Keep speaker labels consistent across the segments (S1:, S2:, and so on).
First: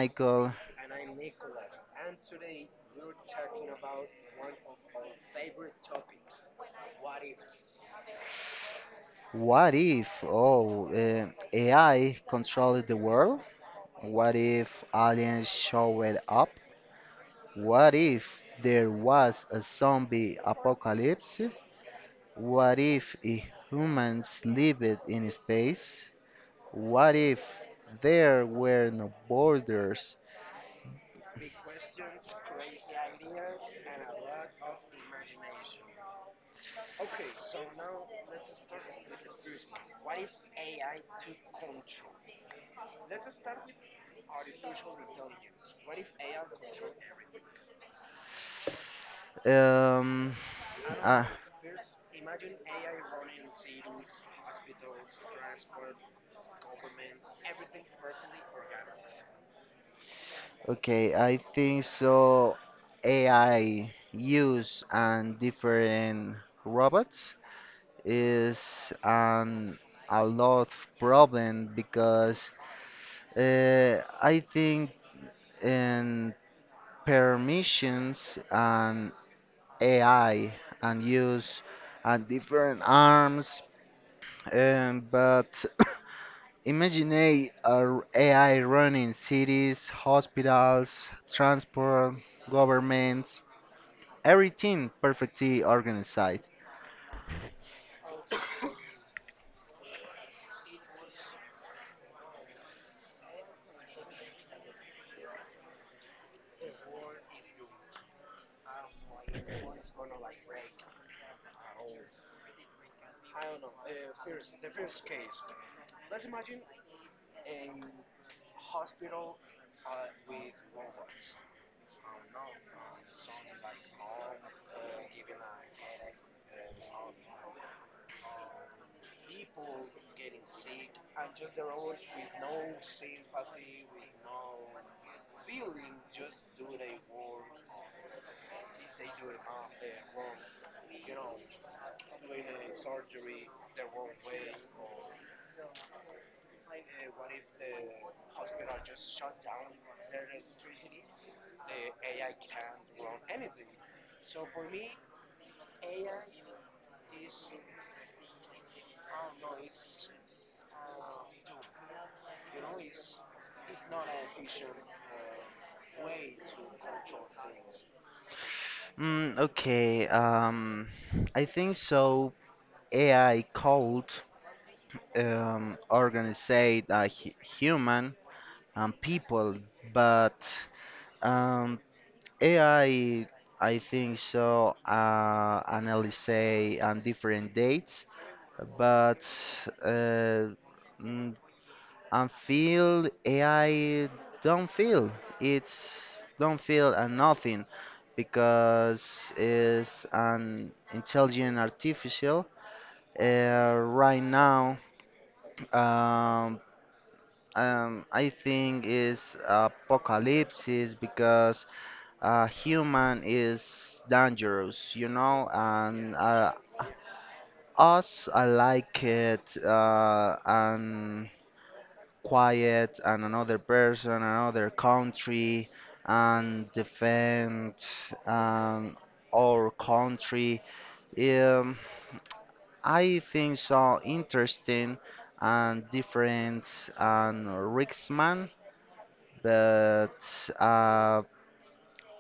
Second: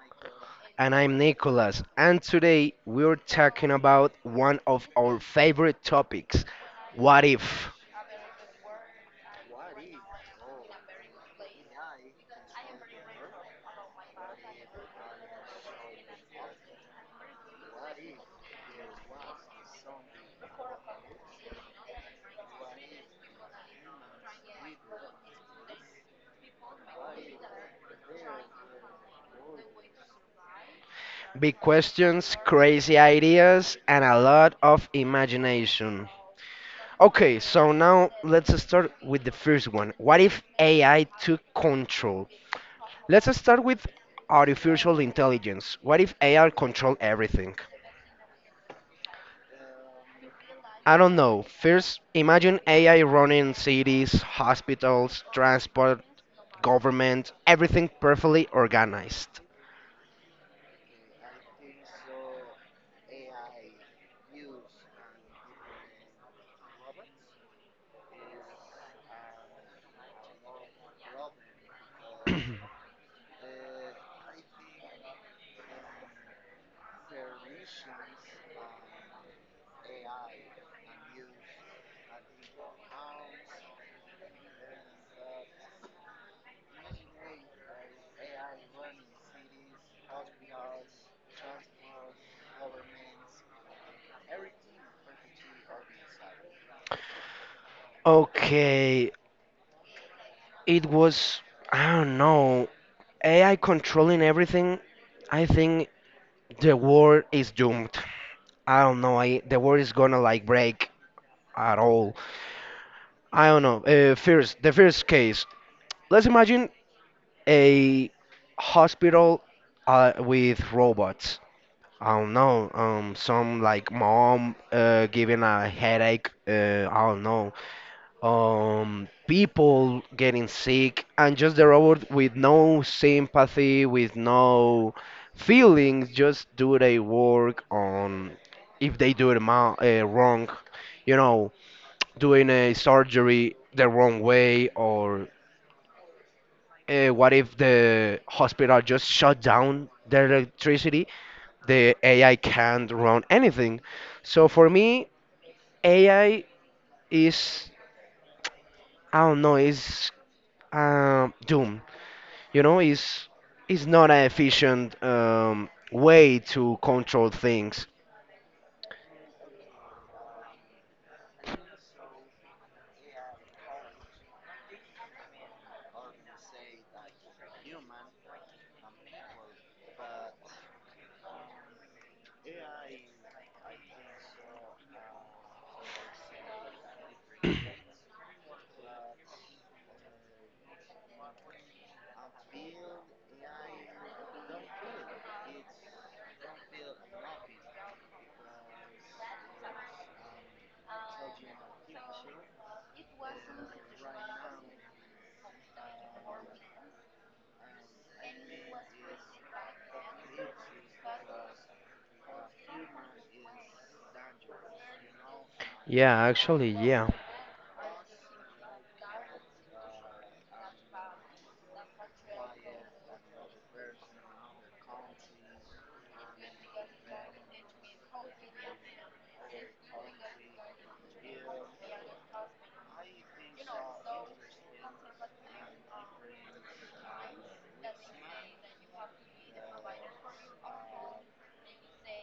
S1: Michael.
S2: And I'm Nicholas, and today we're talking about one of our favorite topics, what if?
S1: What if, AI controlled the world? What if aliens showed up? What if there was a zombie apocalypse? What if humans lived in space? What if there were no borders?
S2: Big questions, crazy ideas, and a lot of imagination. Okay, so now let's start with the first one. What if AI took control? Let's start with artificial intelligence. What if AI controlled everything?
S1: Um,
S2: I don't
S1: ah,
S2: know. First, imagine AI running cities, hospitals, transport, government, everything perfectly organized.
S1: Okay, I think so. AI use and different robots is an a lot of problem because I think in permissions and AI and use and different arms, but Imagine a AI running cities, hospitals, transport, governments, everything perfectly organized.
S2: Okay, it was, I don't know, AI controlling everything. I think the world is doomed. I don't know, the world is gonna like break at all. I don't know. The first case. Let's imagine a hospital with robots. I don't know, some like mom giving a headache. I don't know. People getting sick, and just the robot with no sympathy, with no feelings, just do their work on if they do it wrong, you know, doing a surgery the wrong way, or what if the hospital just shut down their electricity? The AI can't run anything. So for me, AI is, I don't know, is doom. You know, is not an efficient way to control things.
S1: Okay, I think so. AI called organized human and people, but um, AI, I think so, analyze on different dates, but uh, mm, and feel AI don't feel it's don't feel and nothing because it's an intelligent artificial right now, um, I think is apocalypse because a human is dangerous, you know,
S2: Yeah,
S1: and
S2: actually, yeah.
S1: us I like it, and quiet and another person, another country, and defend um, our country. Um, I think so interesting and different and Ricksman, but uh,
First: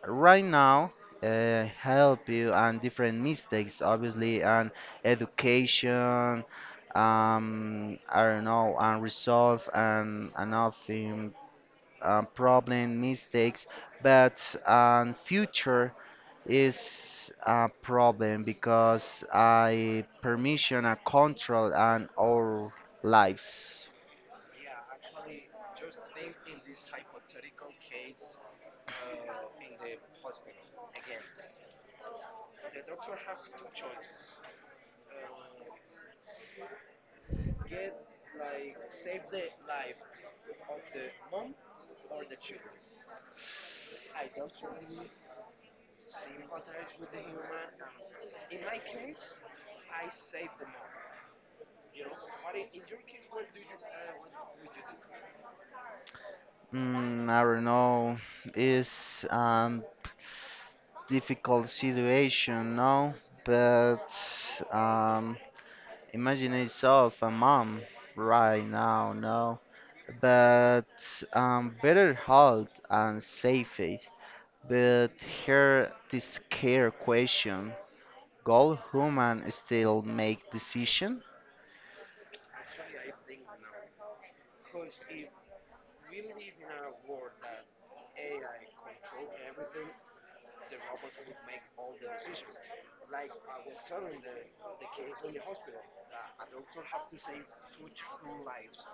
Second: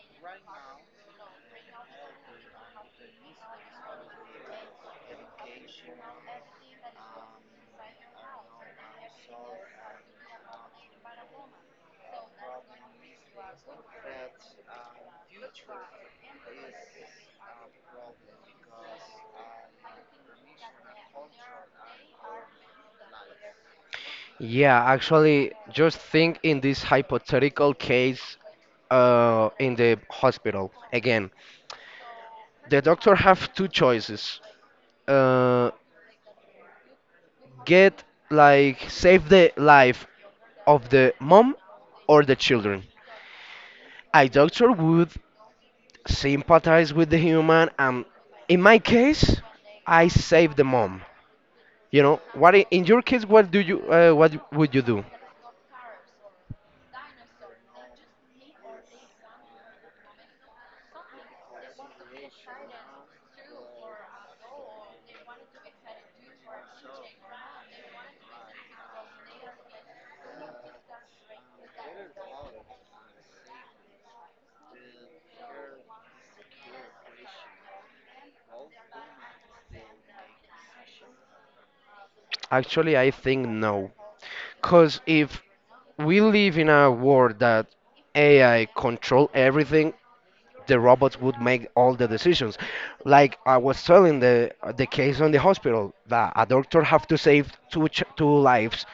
S1: right now help you and different mistakes, obviously, and education. I don't know, and resolve and another problem, mistakes, but future is a problem because I permission and control on our lives.
S2: Yeah, actually, just think in this hypothetical case in the hospital. Again, the doctor have two choices. Uh, get like save the life of the mom or the children. A doctor would sympathize with the human, and in my case, I save the mom. You know, in your case, what would you do?
S1: I don't know. It's difficult situation, no? But um, imagine yourself a mom right now, no? But better health and safety. But here this care question. Goal human still make decision?
S2: Actually, I think no, because if we live in a world that AI control everything, the robots would make all the decisions. Like I was telling the case on the hospital, that a doctor have to save two lives,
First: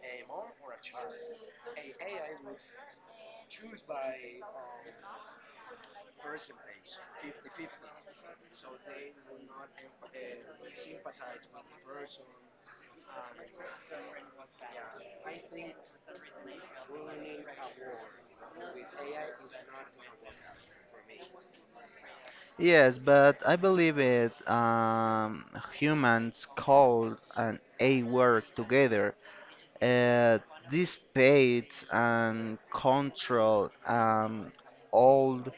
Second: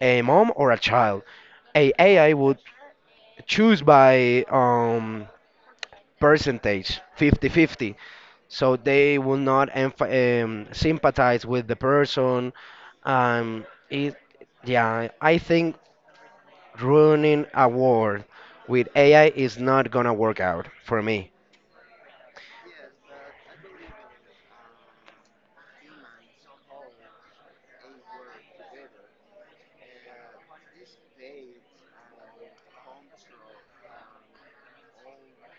S2: a mom or a child. A AI would choose by percentage, 50-50. So they will not sympathize with the person. Um, it, yeah, I think ruining a world with AI is not gonna work out for me.
S1: Yes, but I believe it, humans call and A work together. Uh, this pates and control old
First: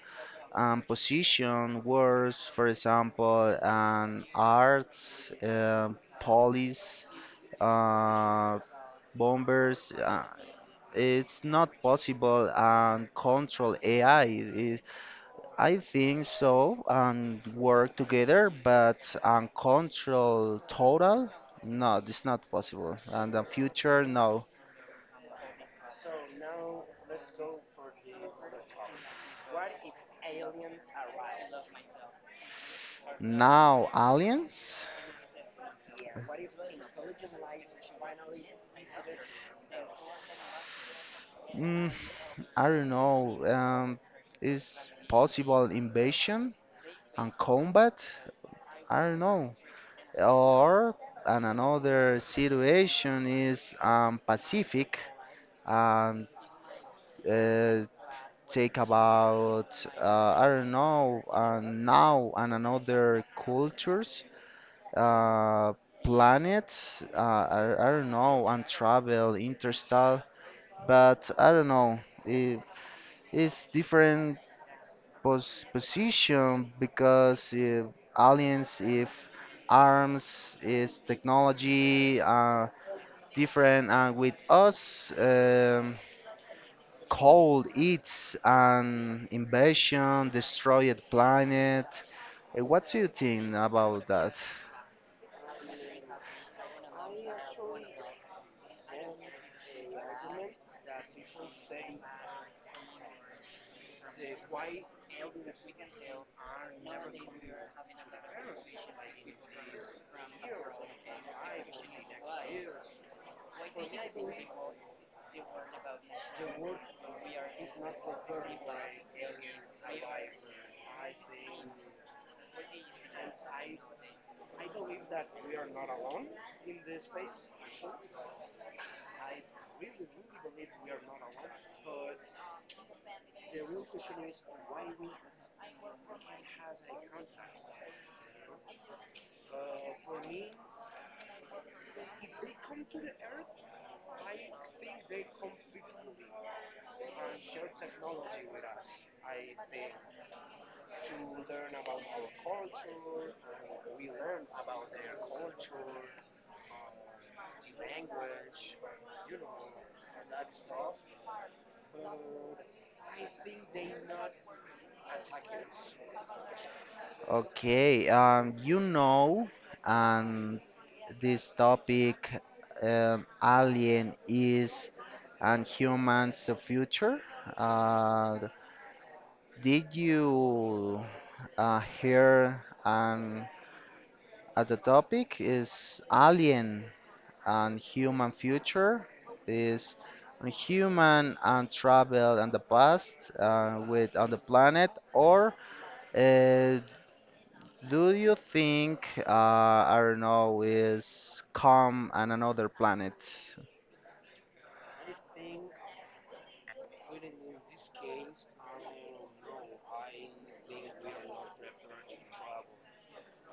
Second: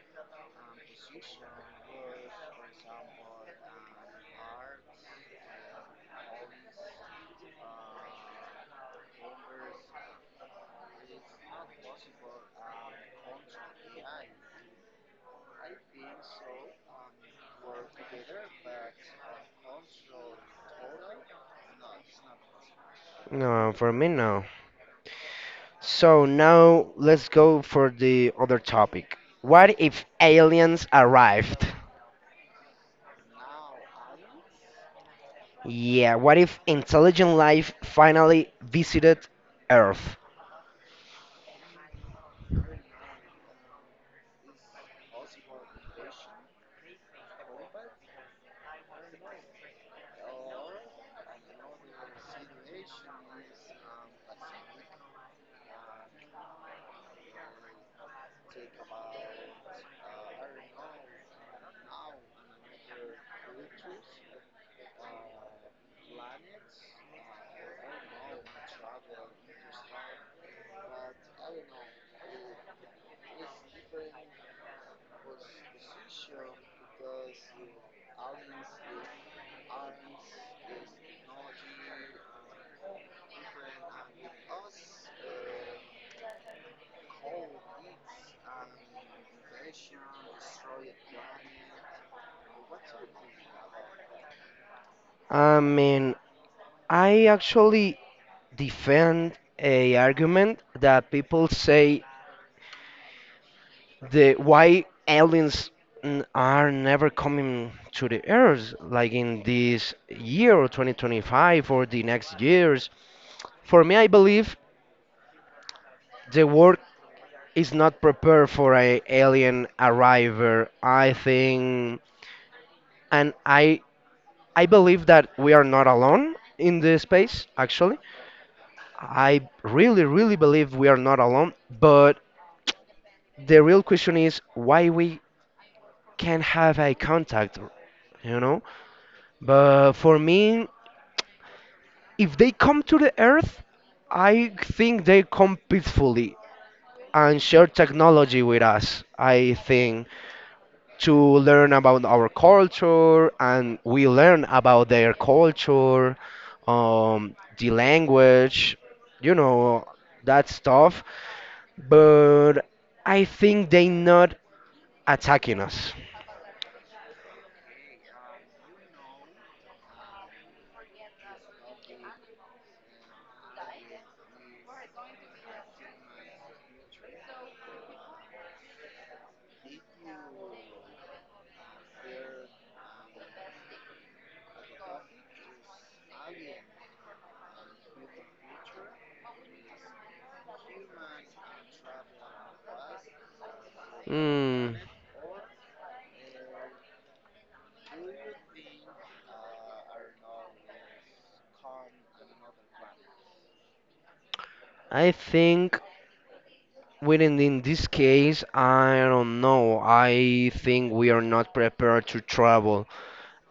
S1: position words, for example, and arts, police, uh, bombers. It's not possible and control AI. I think so and work together, but and control total, no, it's not possible. And the
S2: No, for
S1: future,
S2: me, no.
S1: no.
S2: So now let's go for the other topic. What if aliens arrived?
S1: Now aliens?
S2: Yeah, what if intelligent life finally visited Earth?
S1: Mm, I don't know. Is possible invasion and combat? I don't know. Or and another situation is Pacific and uh, take about, I don't know, now and another cultures, uh, planets. I don't know and travel interstellar, but I don't know. It, it's different position because aliens if arms is technology different and with us. Cold, it's an invasion, destroyed planet. What do you think about that?
S2: I mean, I actually defend a argument that people say the why aliens are never coming to the earth, like in this year or 2025 or the next years. For me, I believe the world is not prepared for a alien arrival, I think. And I believe that we are not alone in the space, actually. I really really believe we are not alone. But the real question is why we can't have eye contact, you know? But for me, if they come to the Earth, I think they come peacefully and share technology with us, I think, to learn about our culture and we learn about their culture, the language, you know, that stuff. But I think they not attacking us.
S1: Okay, you know, and this topic, alien is and humans the future. Uh, did you hear the topic is alien and human future is on human and travel and the past with on the
S2: Mm.
S1: planet or uh, do you think I don't know is come on another planet.
S2: I think within in this case, I don't know. I think we are not prepared to travel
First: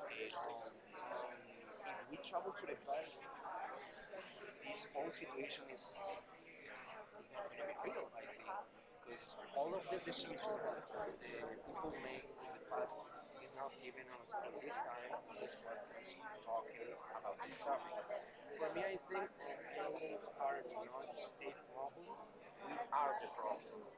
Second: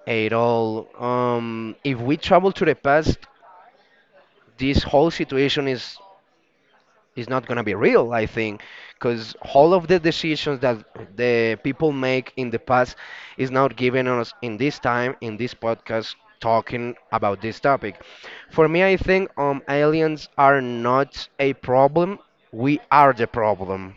S2: at all. If we travel to the past, this whole situation is not gonna be real, I think, because all of the decisions that the people make in the past is not given us in this time in this podcast talking about this topic. For me, I think aliens are not a problem. We are the problem.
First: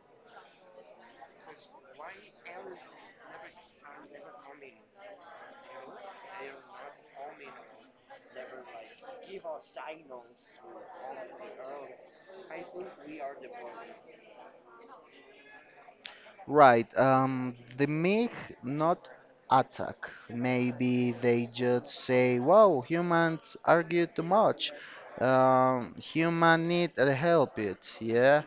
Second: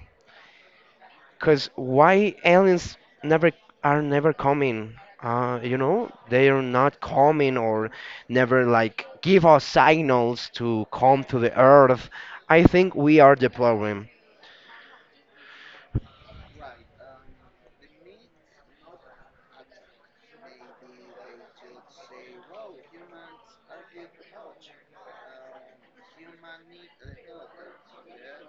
S2: Cause why aliens never are never coming? They are not coming or never like give us signals to come to the Earth. I think we are the problem.
S1: Right. The MiG not attack. Maybe they just say, "Wow, humans argue too much. Human need help." It. Yeah,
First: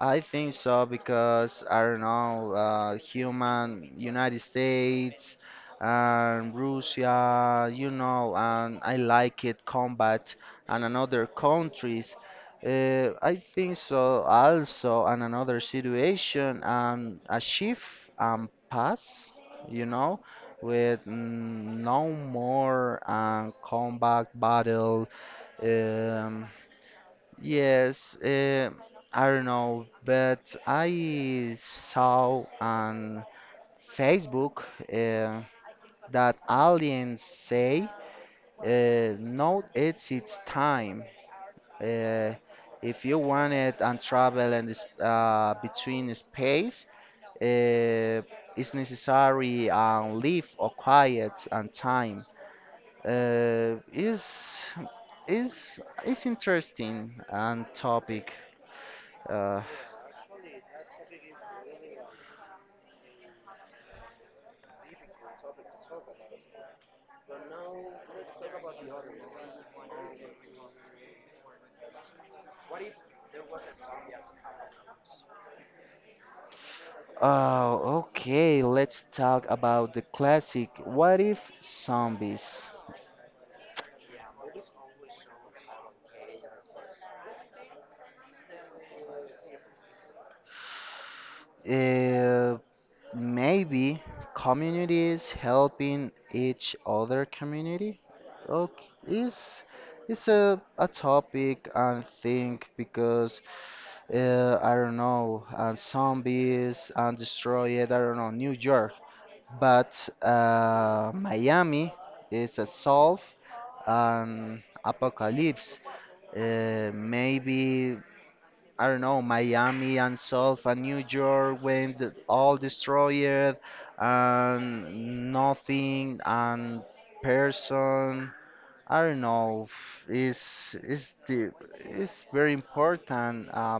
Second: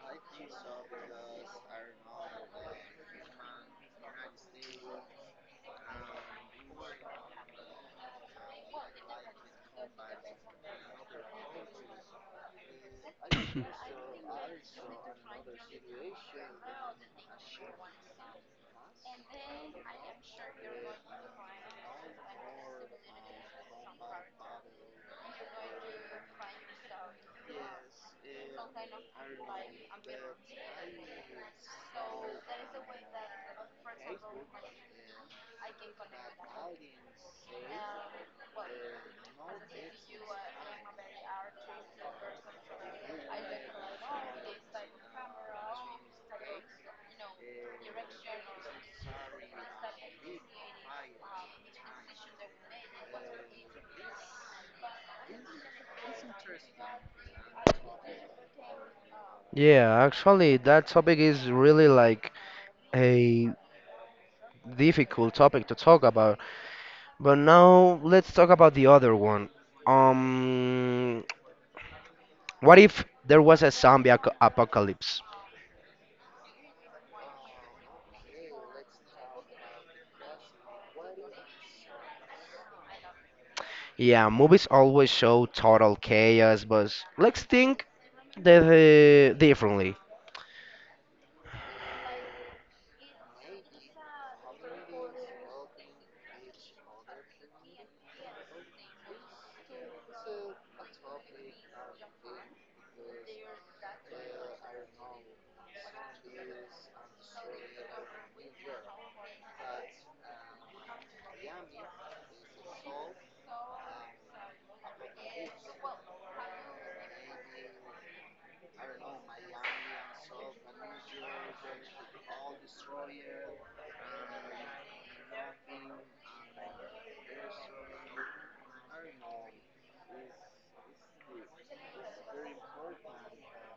S1: I think so because I don't know. Human United States and Russia, you know, and I like it combat and another countries, I think so also and another situation, a shift and pass, you know, with no more combat battle. um, yes uh, I don't know, but I saw on Facebook uh, that aliens say now it's its time. uh, if you wanted and travel and this between space, uh, it's necessary and leave or quiet and time. Uh, is is is interesting and topic. Uh,
S2: Yeah, actually, that topic is really like a difficult topic to talk about. But now let's talk about the other one. Um, what if there was a zombie ac apocalypse?
S1: oh, okay. Let's talk about the classic. What if zombies?
S2: Yeah, movies always show total chaos, but let's think the differently.
S1: Uh, Maybe communities helping each other community? Okay, is a topic and think because I don't know and zombies and destroy it. I don't know New York, but Miami is a solve an apocalypse. Maybe I don't know, Miami and South and New York when the, all destroyed and nothing and person. I don't know. Is is the is very important,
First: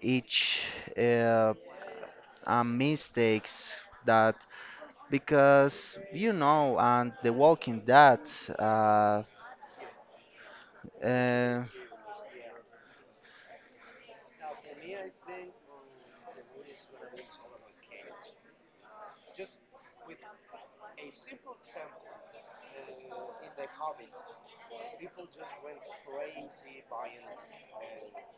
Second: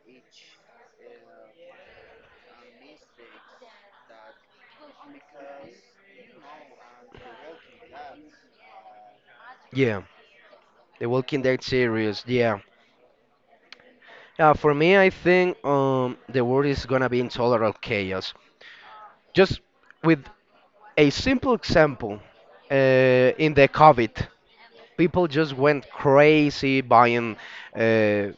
S1: each uh, mistakes that because you know and the Walking Dead. Uh,
S2: Yeah. The Walking
S1: uh,
S2: Dead series. Yeah. For me, I think the world is gonna be in total chaos. Just with a simple example, uh, in the COVID, people just went crazy buying uh,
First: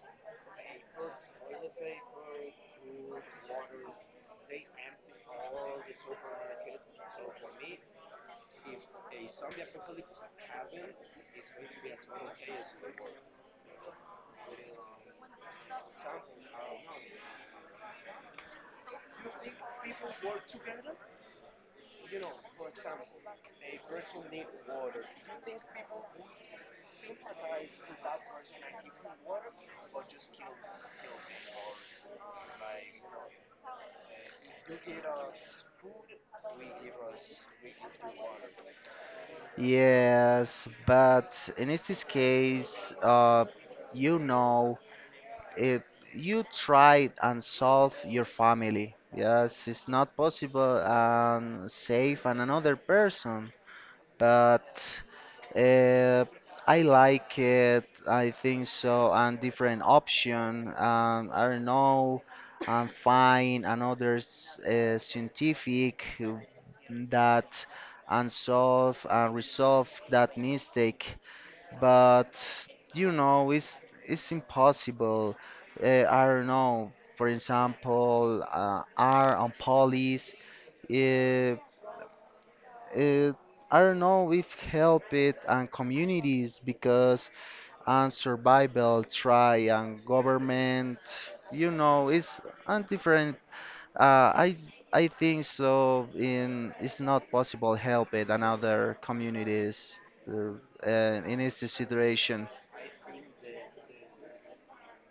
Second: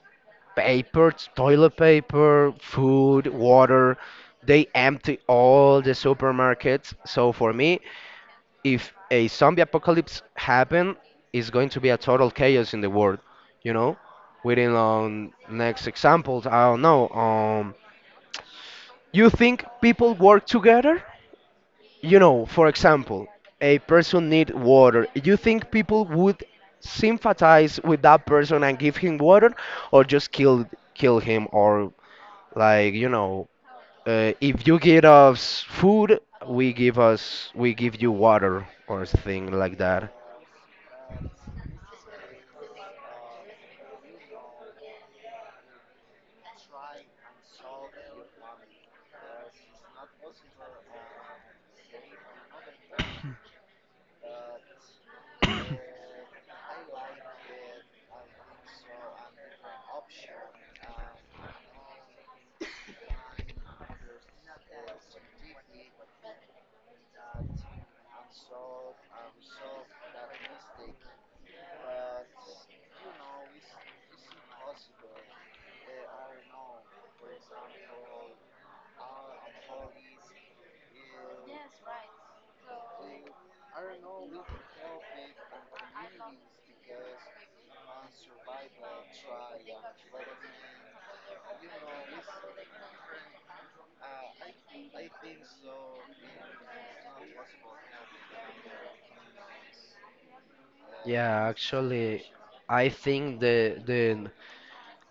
S2: paper, toilet paper, food, water. They empty all the supermarkets. So for me, if a zombie apocalypse happen, it's going to be a total chaos in the world. You know, within next examples, I don't know. You think people work together? You know, for example, a person need water. You think people would sympathize with that person and give him water, or just kill him, or like if you give us food, we give us we give you water or something like that.
S1: Yes, but in this case, you know, it, you tried and solve your family. Yes, it's not possible and save an another person, but uh, I like it. I think so, and different option. I don't know. I'm fine. Another scientific that unsolve and resolve that mistake. But you know, it's impossible. I don't know. For example, R and police. uh, it, I don't know, if help it and communities because and survival try and government, you know, it's and different. Uh, I I think so. In it's not possible help it and other communities, uh, in
S2: Yeah,
S1: this
S2: actually,
S1: situation.
S2: I think the the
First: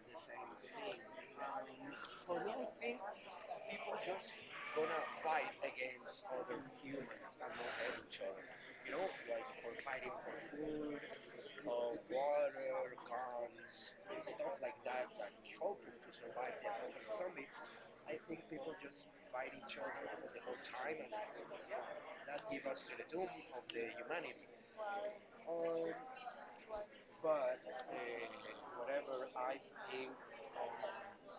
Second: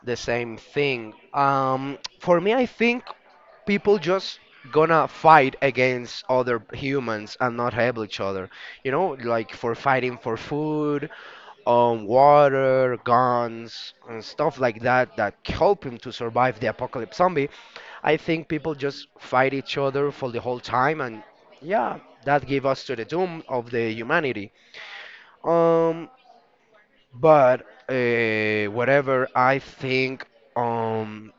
S2: the same thing. For me, I think people just gonna fight against other humans and not help each other. You know, like for fighting for food, water, guns, and stuff like that help him to survive the apocalypse zombie. I think people just fight each other for the whole time, and yeah, that gave us to the doom of the humanity. Um, but whatever I think um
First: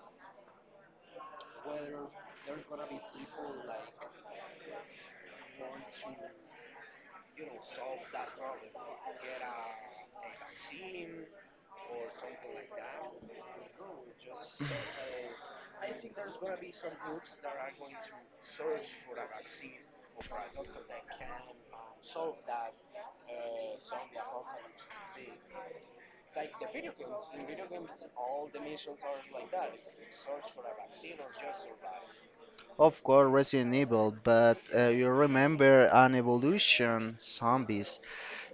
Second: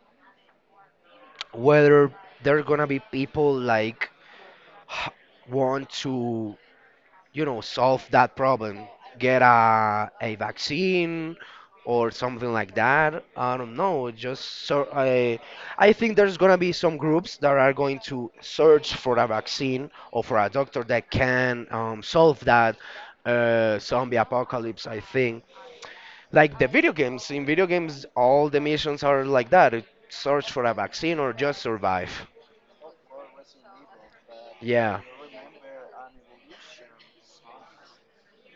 S2: whether there are gonna be people like h- want to solve that problem, get a vaccine or something like that. I don't know. Just so I think there's gonna be some groups that are going to search for a vaccine or for a doctor that can solve that zombie apocalypse. I think. Like the video games. In video games, all the missions are like that. Search for a vaccine or just survive.
S1: Of course, Resident Evil, but
S2: Yeah.
S1: you remember an evolution zombies.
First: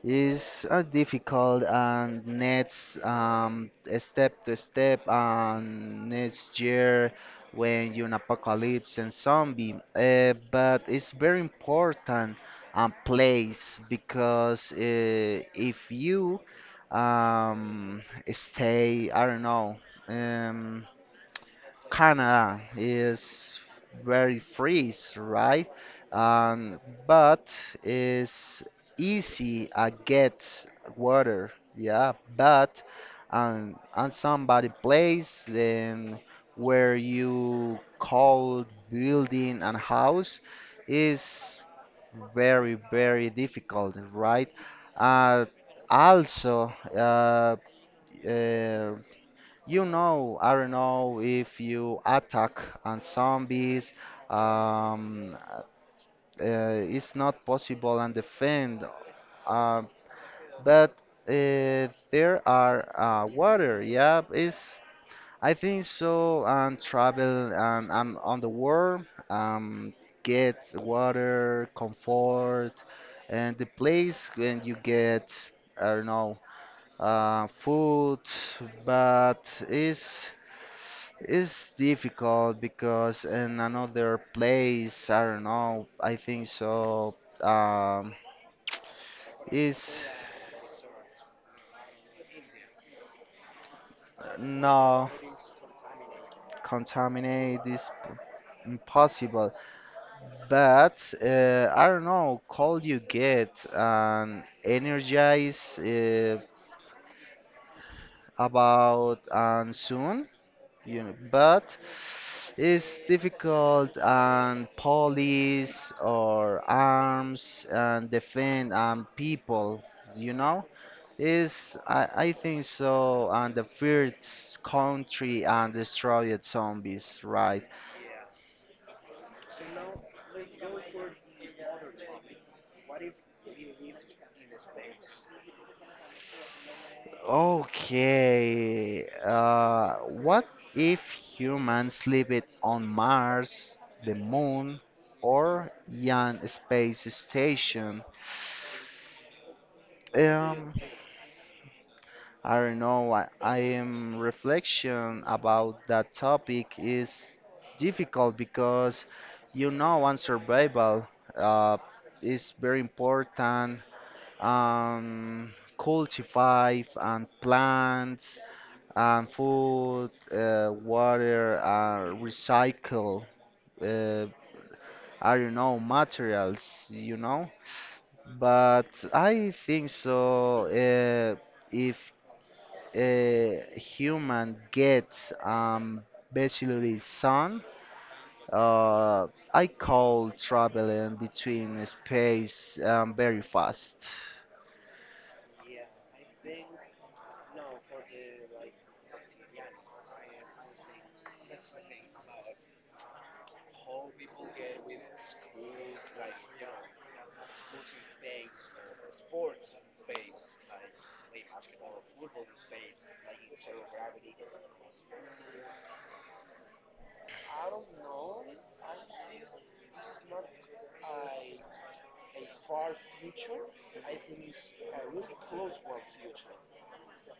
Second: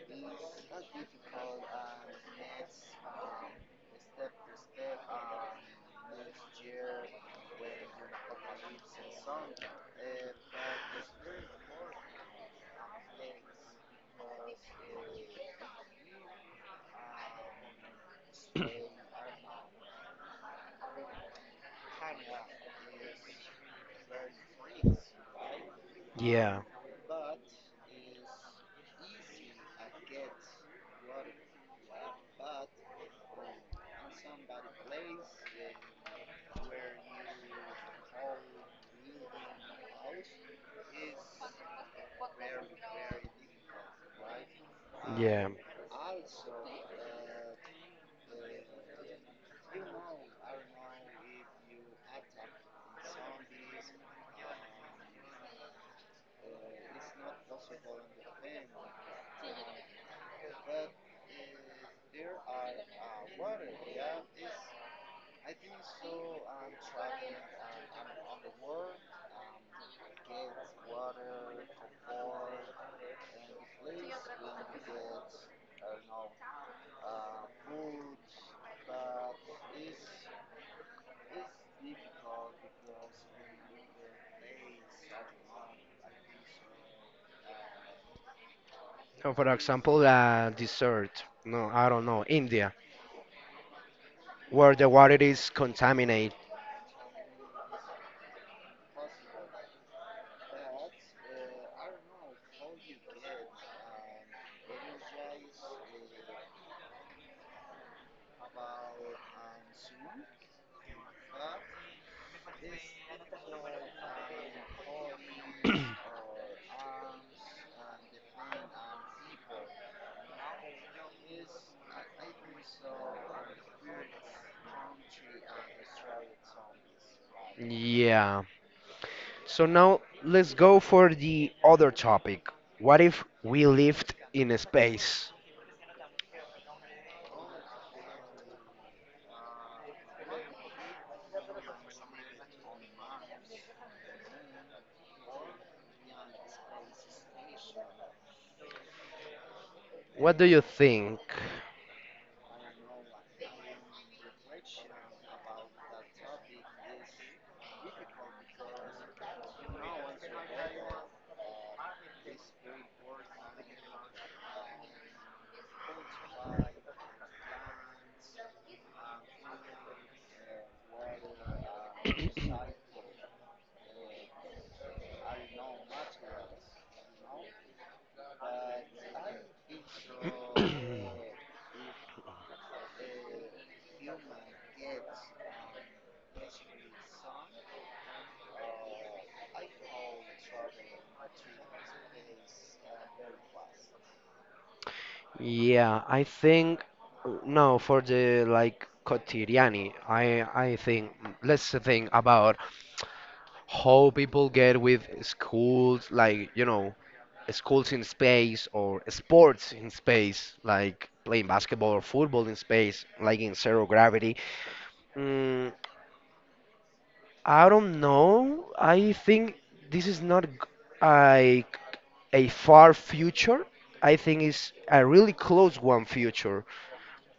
S1: Is difficult and next step to step and next year when you're an apocalypse and zombie, but it's very important place because if you um, stay, I don't know, um, Canada is very freeze, right?
S2: Yeah.
S1: Um, but it's easy I get water, yeah. But on somebody place then where you call building and house is very difficult, right? Uh,
S2: Yeah.
S1: also, uh, you know, I don't know if you attack on zombies, um, uh, it's not possible and defend. Uh, but there are water, yeah, it's I think so. And travel on the world, get water, comfort, and the place when you get I don't know food, but it's difficult because in another place, I don't know, I think so. Um,
S2: For
S1: is
S2: example, dessert. No, I don't know. India, where the
S1: no
S2: water is contaminated.
S1: contaminate is impossible. But I don't know, cold you get and energize about and soon. You know, but it's difficult and police or arms and defend and people, you know, is I think so and the first country and destroyed zombies, right?
S2: Yeah. So now let's go for the other topic. What if we lived in space?
S1: Okay, what if humans lived on Mars, the moon, or Yan space station?
S2: What do you
S1: Um,
S2: think?
S1: I don't know. I am reflection about that topic is difficult because you know, on survival, uh, is very important. Um, cultivate and plants and food, water, recycle. Uh, I don't know materials. You know, but I think so. If a human gets basically sun, uh I call traveling between space, very fast,
S2: Yeah, I think no for the like quotidiani. I think let's think about how people get with schools like schools in space or sports in space like playing basketball or football in space like in zero gravity. Mm, I don't know. I think this is not like a far future. I think it's a really close one future.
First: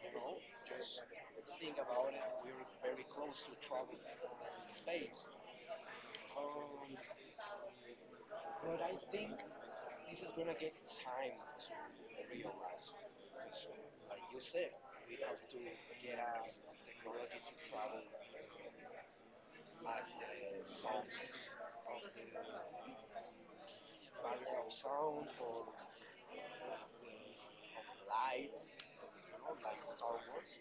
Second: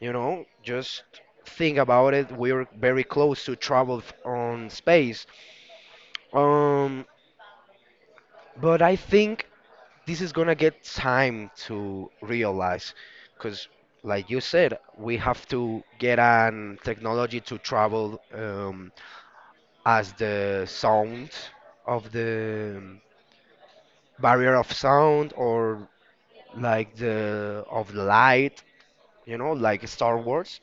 S2: You know, just think about it. We're very close to travel on space. Um, but I think this is gonna get time to realize, because like you said, we have to get an technology to travel as the sound of the barrier of sound or like the of the light, you know, like Star Wars.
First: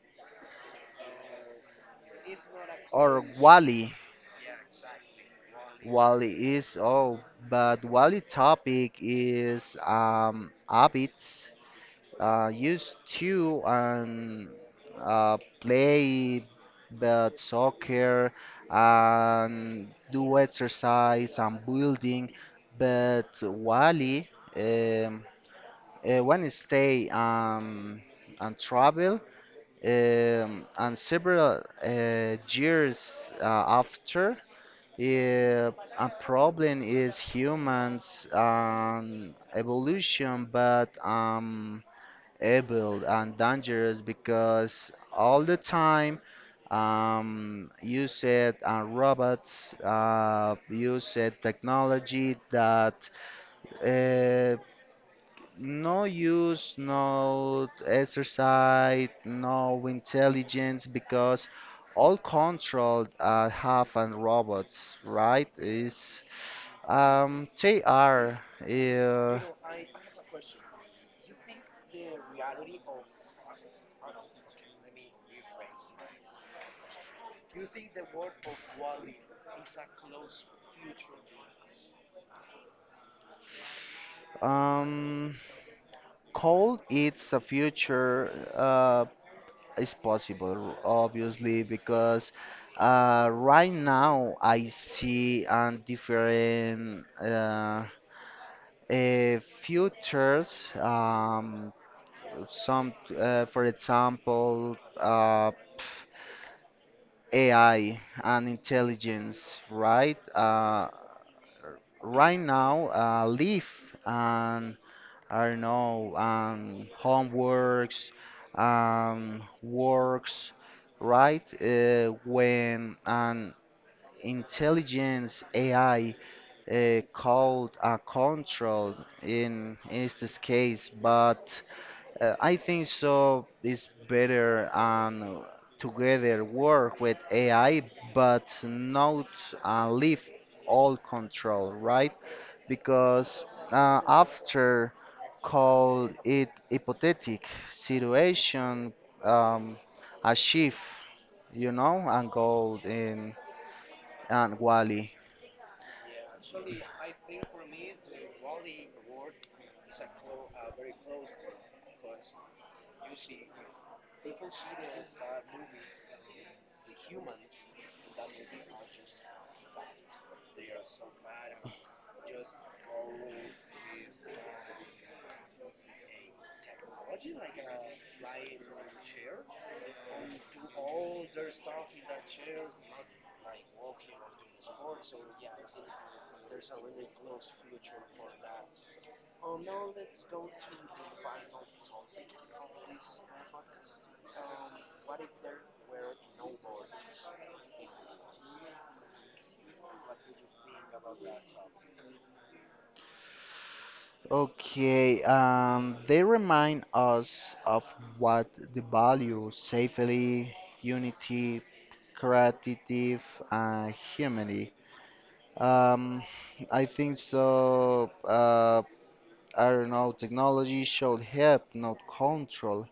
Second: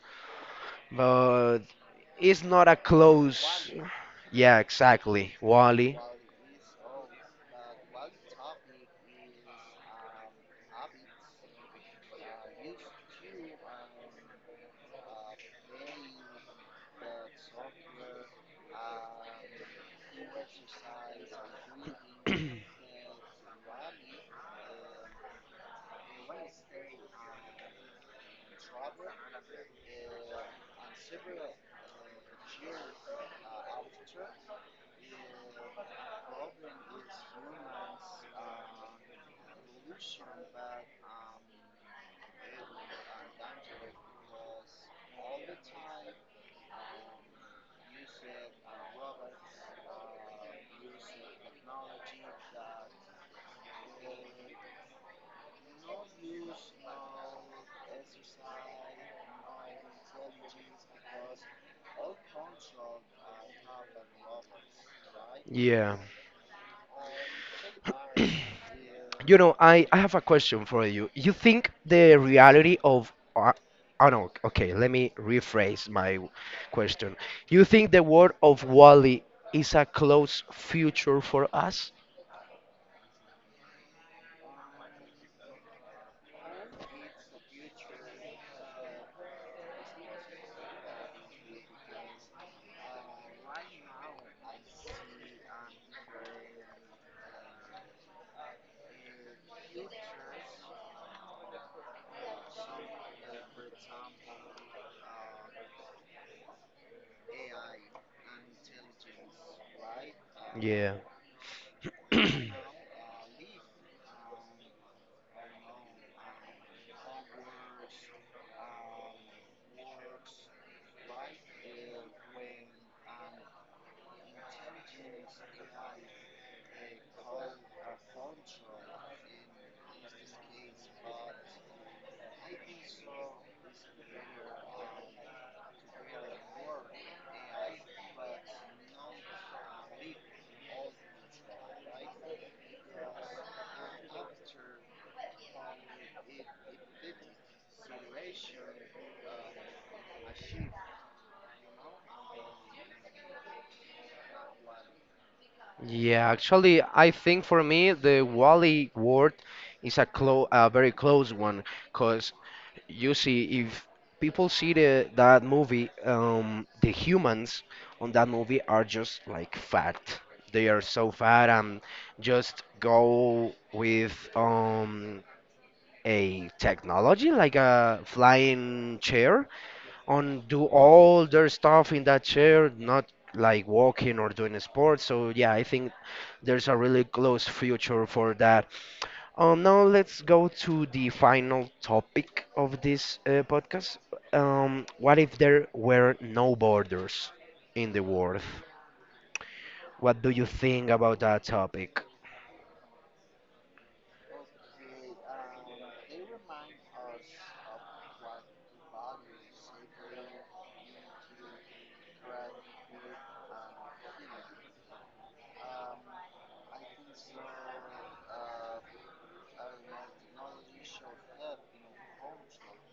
S2: But it's not a
S1: or
S2: close.
S1: wally.
S2: Yeah, exactly. Wally.
S1: Wally is oh but wally topic is habits. Used to play but soccer and do exercise and building, but Wally, um, when stay, and travel, and several years after. Uh, a problem is humans evolution, but able and dangerous because all the time use it and robots, use it technology that uh, no use, no exercise, no intelligence because all controlled have and robots, right?
S2: Yeah.
S1: Is they are
S2: You
S1: uh,
S2: know, I have a question for you. You think the reality of oh no, okay, let me rephrase my question. You think the world of Wally is a close future for us?
S1: um, coal, it's a future, is possible, obviously, because right now I see different futures. Some, for example, AI and intelligence, right?
S2: Yeah.
S1: Right now, live. And I don't know, homeworks, works, right? When an intelligence AI, called a control in is this case, but I think so. It's better together work with AI, but not leave all control, right? Because after call it hypothetic situation, um, a shift, you know, and gold in and Wally.
S2: Yeah, actually, I think for me the Wally word is a very close one, cause you see, if people see the that movie, the humans on that movie are just like fat. They are so fat and just go with a technology like a flying chair on do all their stuff in that chair, not like walking or doing sports. So yeah, I think there's a really close future for that. Now let's go to the final topic of this podcast. What if there were no borders in the world? What do you think about that topic?
S1: Okay, they remind us of what the value safely, unity, creative and humanity. Um, I think so. I don't know. Technology should help, not control.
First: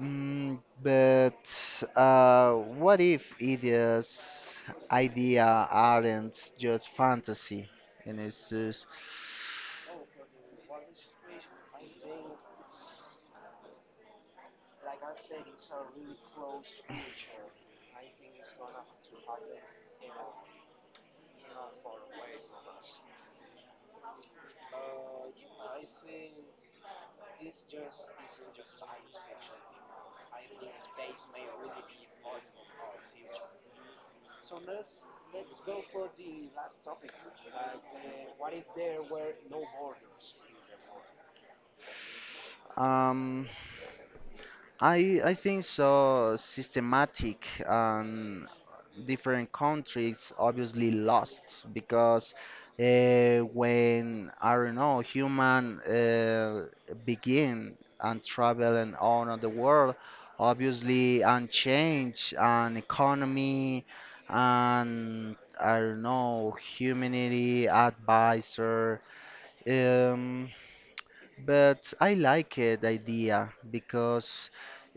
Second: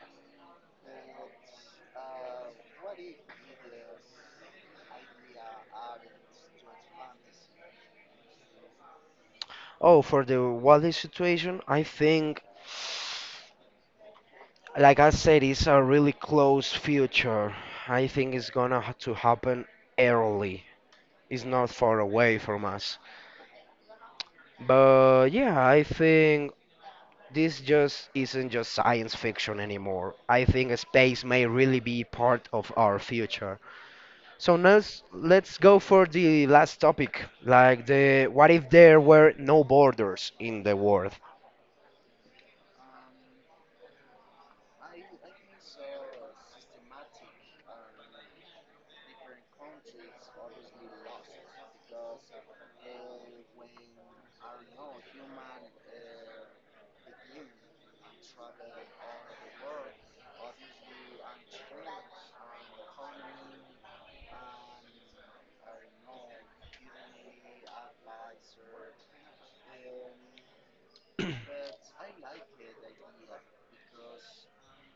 S1: But what if idea aren't just fantasy, and it's just,
S2: Oh, for the Wally situation, I think. Like I said, it's a really close future. I think it's gonna to happen early. It's not far away from us. But yeah, I think this just isn't just science fiction anymore. I think space may really be part of our future. So now let's go for the last topic, like the what if there were no borders in the world?
S1: um, I think so systematic and different countries, obviously lost, because when I don't know human begin and travel and all around the world, obviously and change and economy and I don't know humanity advisor, um, but I like it idea because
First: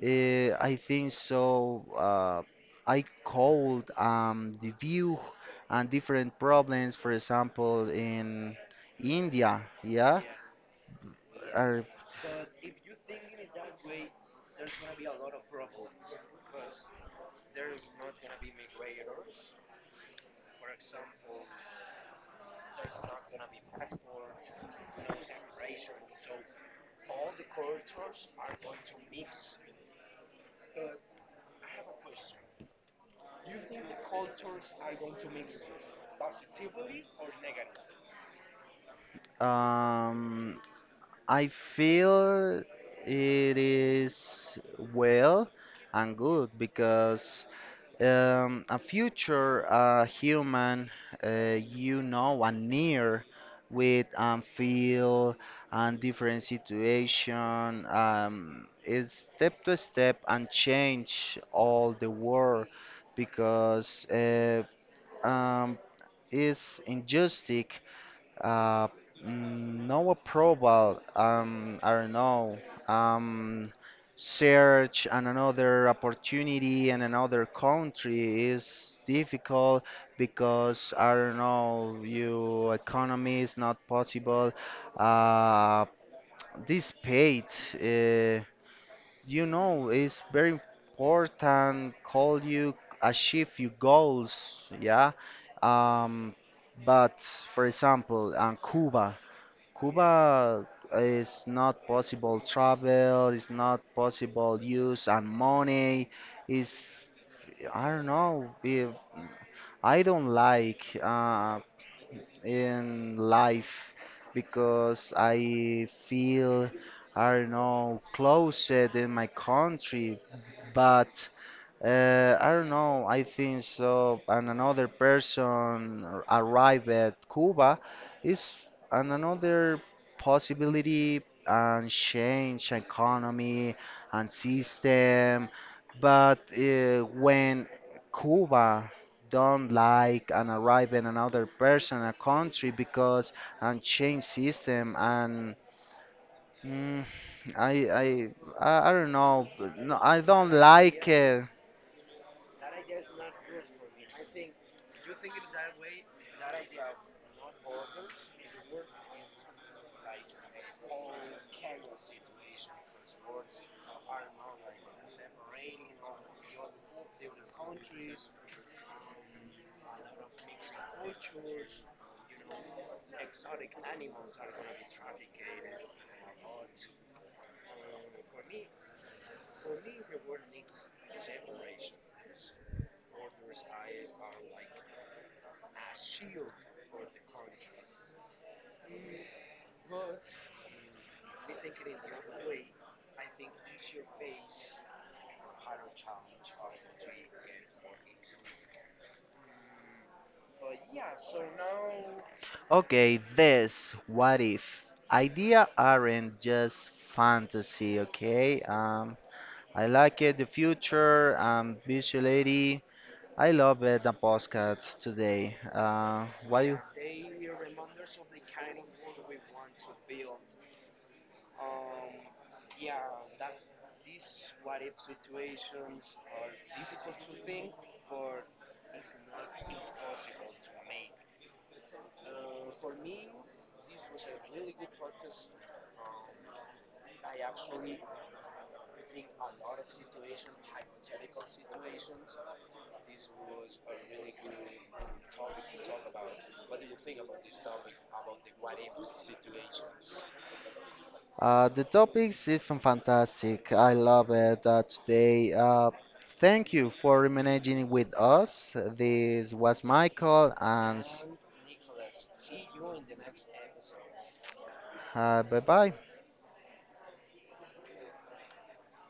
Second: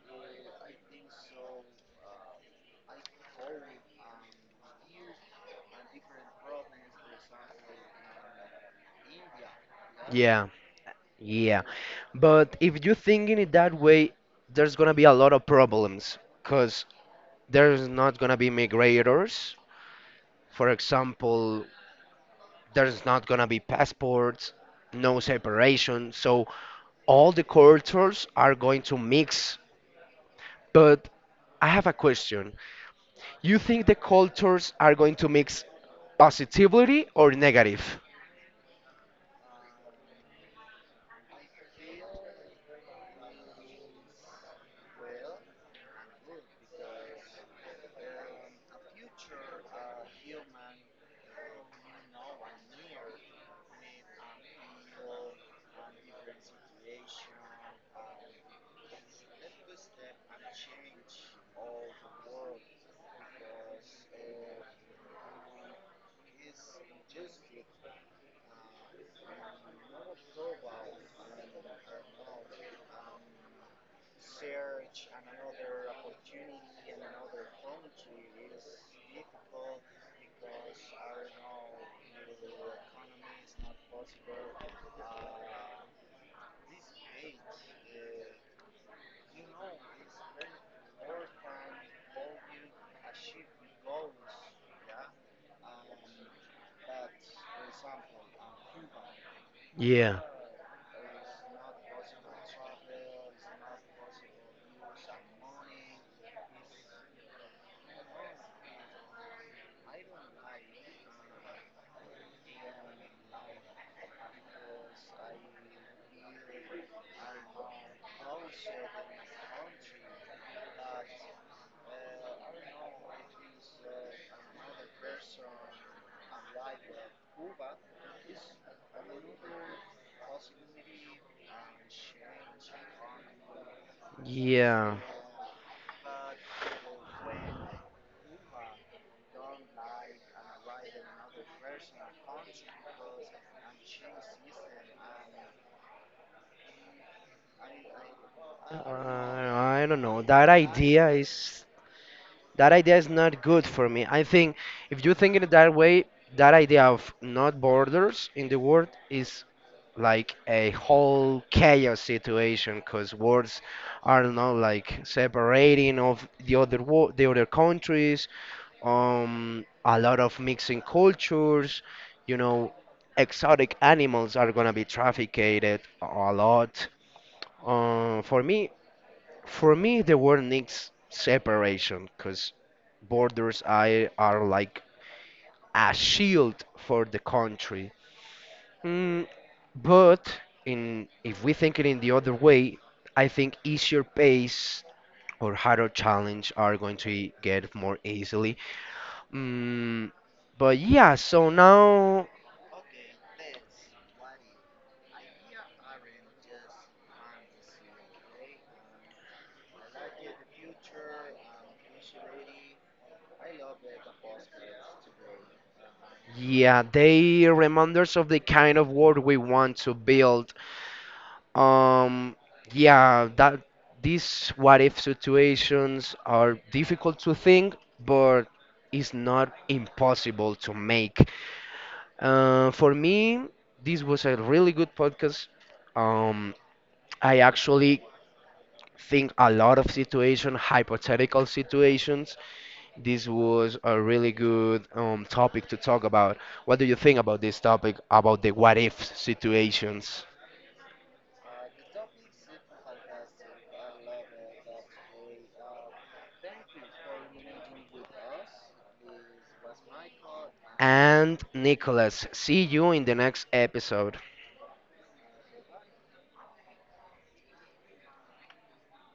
S1: I think so. I called the view and different problems, for example, in India. Yeah,
S2: Yeah. Yeah,
S1: Are-
S2: but if you think in it that way, there's gonna be a lot of problems, cause there's not gonna be migrators. For example, there's not gonna be passports, no separation. So all the cultures are going to mix. But I have a question. You think the cultures are going to mix positively or negative?
S1: um, I feel it is well and good because a future human, you know, and near with feel and different situation, is step to step and change all the world because um, is injustice, uh, no approval. I don't know. Um, search and another opportunity in another country is difficult because I don't know. Your economy is not possible. Uh, this paid, uh, you know, is very important. Call you achieve your goals. Yeah. Um, but for example, on Cuba.
S2: Yeah,
S1: Cuba is not possible travel, it's not possible use and money. Is I don't know. If I don't like in life because I feel I don't know closer in my country, but I don't know. I think so. And another person arrived at Cuba is an another possibility and change economy and
S2: yeah.
S1: system. But when Cuba don't like and arrive in another person, a country because and change system and, mm, I, I I don't know.
S2: I
S1: No,
S2: don't know.
S1: I don't like it.
S2: That idea is not good for me. I think if you think in that way, that idea of not borders in the world is like a whole chaos situation because words are not like separating of the other the other countries, a lot of mixing cultures, you know exotic animals are gonna be trafficked a lot, for me, the word needs separation because borders I are like a shield for the country. Mm, but in if we think it in the other way, I think easier pace or harder challenge are going to get more easily. Mm, but yeah, so now,
S1: Okay, this what if idea aren't just fantasy, okay? I like it, the future, visuality. I love it, the podcast today. What you?
S2: yeah, they reminders of the kind of world we want to build. Um, yeah, that these what if situations are difficult to think, but it's not impossible to make. For me, this was a really good podcast. Um, I actually think a lot of situation, hypothetical situations. This was a really good topic to talk about. What do you think about this topic, about the what if situations?
S1: The topics is fantastic. I love it today. Thank you for remaining with us. This was Michael and.
S2: And Nicholas. See you in the next episode.
S1: Bye bye.